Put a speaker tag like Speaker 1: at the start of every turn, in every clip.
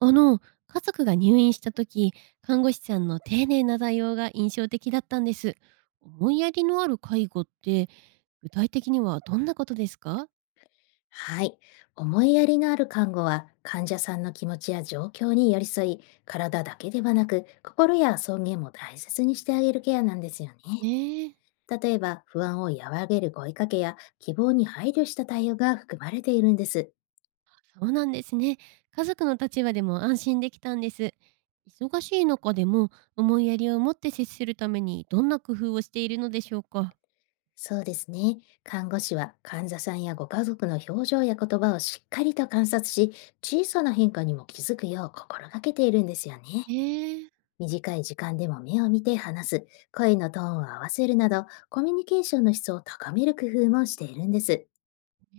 Speaker 1: あの、家族が入院した時、看護師さんの丁寧な対応が印象的だったんです。思いやりのある介護って、具体的にはどんなことですか？
Speaker 2: はい。思いやりのある看護は、患者さんの気持ちや状況に寄り添い、体だけではなく心や尊厳も大切にしてあげるケアなんですよね。
Speaker 1: ええ。
Speaker 2: 例えば、不安を和らげる声かけや、希望に配慮した対応が含まれているんです。
Speaker 1: そうなんですね。家族の立場でも安心できたんです。忙しい中でも思いやりを持って接するためにどんな工夫をしているのでしょうか？
Speaker 2: そうですね。看護師は、患者さんやご家族の表情や言葉をしっかりと観察し、小さな変化にも気づくよう心がけているんですよね。
Speaker 1: ええ。
Speaker 2: 短い時間でも目を見て話す、声のトーンを合わせるなど、コミュニケーションの質を高める工夫もしているんです。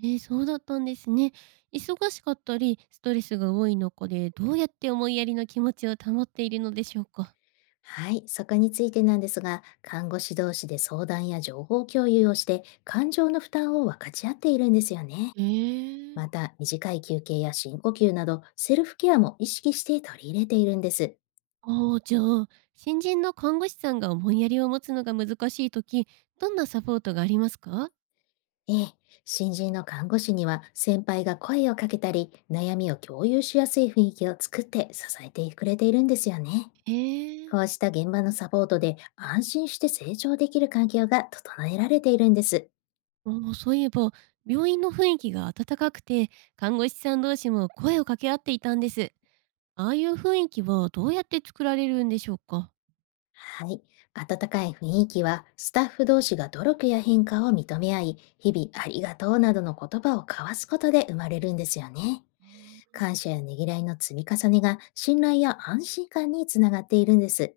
Speaker 1: ええ、そうだったんですね。忙しかったり、ストレスが多い中でどうやって思いやりの気持ちを保っているのでしょうか？
Speaker 2: はい、そこについてなんですが、看護師同士で相談や情報共有をして、感情の負担を分かち合っているんですよね。
Speaker 1: ええ。
Speaker 2: また、短い休憩や深呼吸など、セルフケアも意識して取り入れているんです。
Speaker 1: ああ、じゃあ、新人の看護師さんが思いやりを持つのが難しいとき、どんなサポートがありますか？
Speaker 2: ええ、新人の看護師には、先輩が声をかけたり、悩みを共有しやすい雰囲気を作って支えてくれているんですよね。
Speaker 1: ええ。
Speaker 2: こうした現場のサポートで、安心して成長できる環境が整えられているんです。
Speaker 1: あ、そういえば、病院の雰囲気が温かくて、看護師さん同士も声を掛け合っていたんです。ああいう雰囲気はどうやって作られるんでしょうか？
Speaker 2: はい。温かい雰囲気は、スタッフ同士が努力や変化を認め合い、日々ありがとうなどの言葉を交わすことで生まれるんですよね。
Speaker 1: あ、
Speaker 2: 感謝やねぎらいの積み重ねが、信頼や安心感につながっているんです。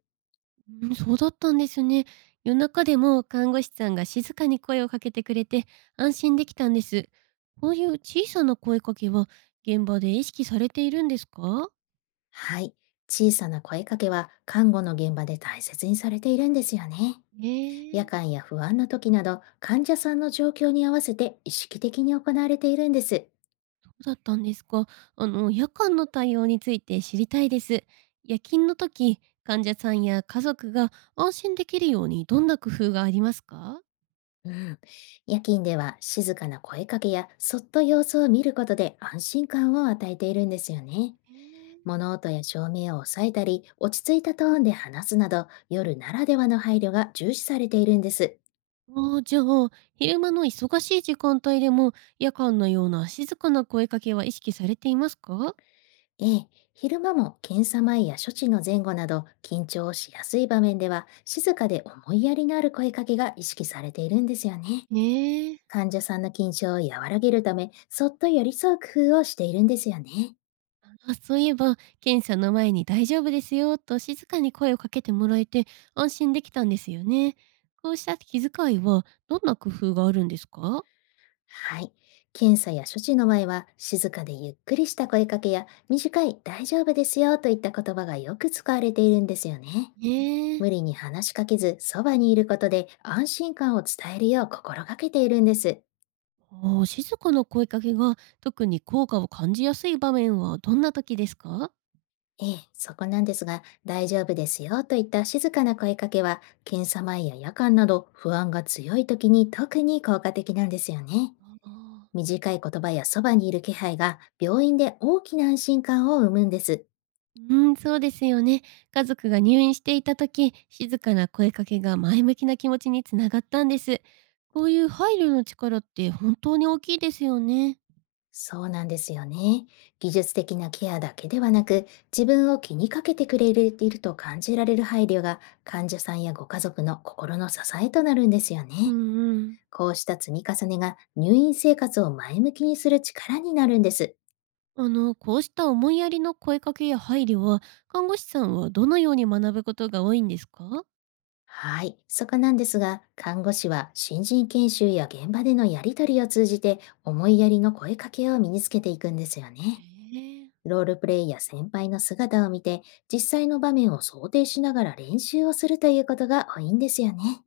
Speaker 1: うん、そうだったんですね。夜中でも看護師さんが静かに声をかけてくれて安心できたんです。こういう小さな声かけは現場で意識されているんですか？
Speaker 2: はい。小さな声かけは、看護の現場で大切にされているんですよね。
Speaker 1: え
Speaker 2: 夜
Speaker 1: え。
Speaker 2: 間や不安な時など、患者さんの状況に合わせて意識的に行われているんです。
Speaker 1: そうだったんですか。あの、夜間の対応について知りたいです。夜勤の時、患者さんや家族が安心できるようにどんな工夫がありますか？
Speaker 2: うん、夜勤では、静かな声かけやそっと様子を見ることで、安心感を与えているんですよね。
Speaker 1: ええ。
Speaker 2: 物音や照明を抑えたり、落ち着いたトーンで話すなど、夜ならではの配慮が重視されているんです。
Speaker 1: ああ、じゃあ、昼間の忙しい時間帯でも夜間のような静かな声かけは意識されていますか？
Speaker 2: ええ、昼間も、検査前や処置の前後など緊張しやすい場面では、静かで思いやりのある声かけが意識されているんですよね。
Speaker 1: ねえ。
Speaker 2: 患者さんの緊張を和らげるため、そっと寄り添う工夫をしているんですよね。
Speaker 1: あ、そういえば、検査の前に「大丈夫ですよ」と静かに声をかけてもらえて、安心できたんですよね。こうした気遣いはどんな工夫があるんですか？
Speaker 2: はい。検査や処置の前は、静かでゆっくりした声かけや、短い大丈夫ですよといった言葉がよく使われているんですよね。
Speaker 1: ねえ。
Speaker 2: 無理に話しかけず、そばにいることで安心感を伝えるよう心がけているんです。
Speaker 1: ああ、静かな声かけが特に効果を感じやすい場面はどんな時ですか？
Speaker 2: ええ、そこなんですが、大丈夫ですよといった静かな声かけは、検査前や夜間など不安が強い時に特に効果的なんですよね。
Speaker 1: ああ。
Speaker 2: 短い言葉やそばにいる気配が、病院で大きな安心感を生むんです。
Speaker 1: うん、そうですよね。家族が入院していた時、静かな声かけが前向きな気持ちにつながったんです。こういう配慮の力って本当に大きいですよね。
Speaker 2: そうなんですよね。技術的なケアだけではなく、自分を気にかけてくれていると感じられる配慮が、患者さんやご家族の心の支えとなるんですよ
Speaker 1: う
Speaker 2: ね。
Speaker 1: ん。うん。
Speaker 2: こうした積み重ねが、入院生活を前向きにする力になるんです。
Speaker 1: あの、こうした思いやりの声かけや配慮は、看護師さんはどのように学ぶことが多いんですか？
Speaker 2: はい。そこなんですが、看護師は新人研修や現場でのやり取りを通じて、思いやりの声かけを身につけていくんですよね。
Speaker 1: ええ。
Speaker 2: ロールプレイや先輩の姿を見て、実際の場面を想定しながら練習をするということが多いんですよね。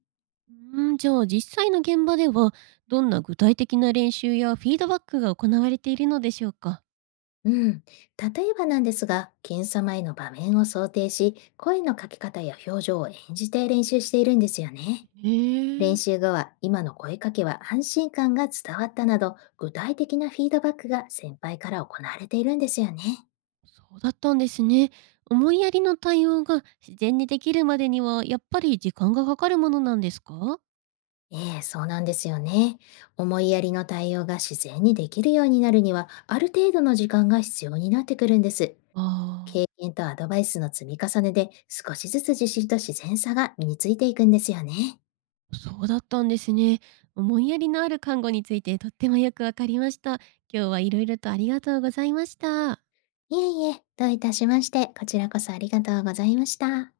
Speaker 1: うん、じゃあ実際の現場では、どんな具体的な練習やフィードバックが行われているのでしょうか？
Speaker 2: うん。例えばなんですが、検査前の場面を想定し、声のかけ方や表情を演じて練習しているんですよね。練
Speaker 1: ええ。
Speaker 2: 習後は、今の声かけは安心感が伝わったなど、具体的なフィードバックが先輩から行われているんですよね。
Speaker 1: そうだったんですね。思いやりの対応が自然にできるまでには、やっぱり時間がかかるものなんですか？
Speaker 2: ええ、そうなんですよね。思いやりの対応が自然にできるようになるには、ある程度の時間が必要になってくるんです。
Speaker 1: ああ
Speaker 2: 経
Speaker 1: ー、
Speaker 2: 験とアドバイスの積み重ねで、少しずつ自信と自然さが身についていくんですよね。
Speaker 1: そうだったんですね。思いやりのある看護についてとってもよくわかりました。今日はいろいろとありがとうございました。
Speaker 2: いえいえ、どういたしまして、こちらこそありがとうございました。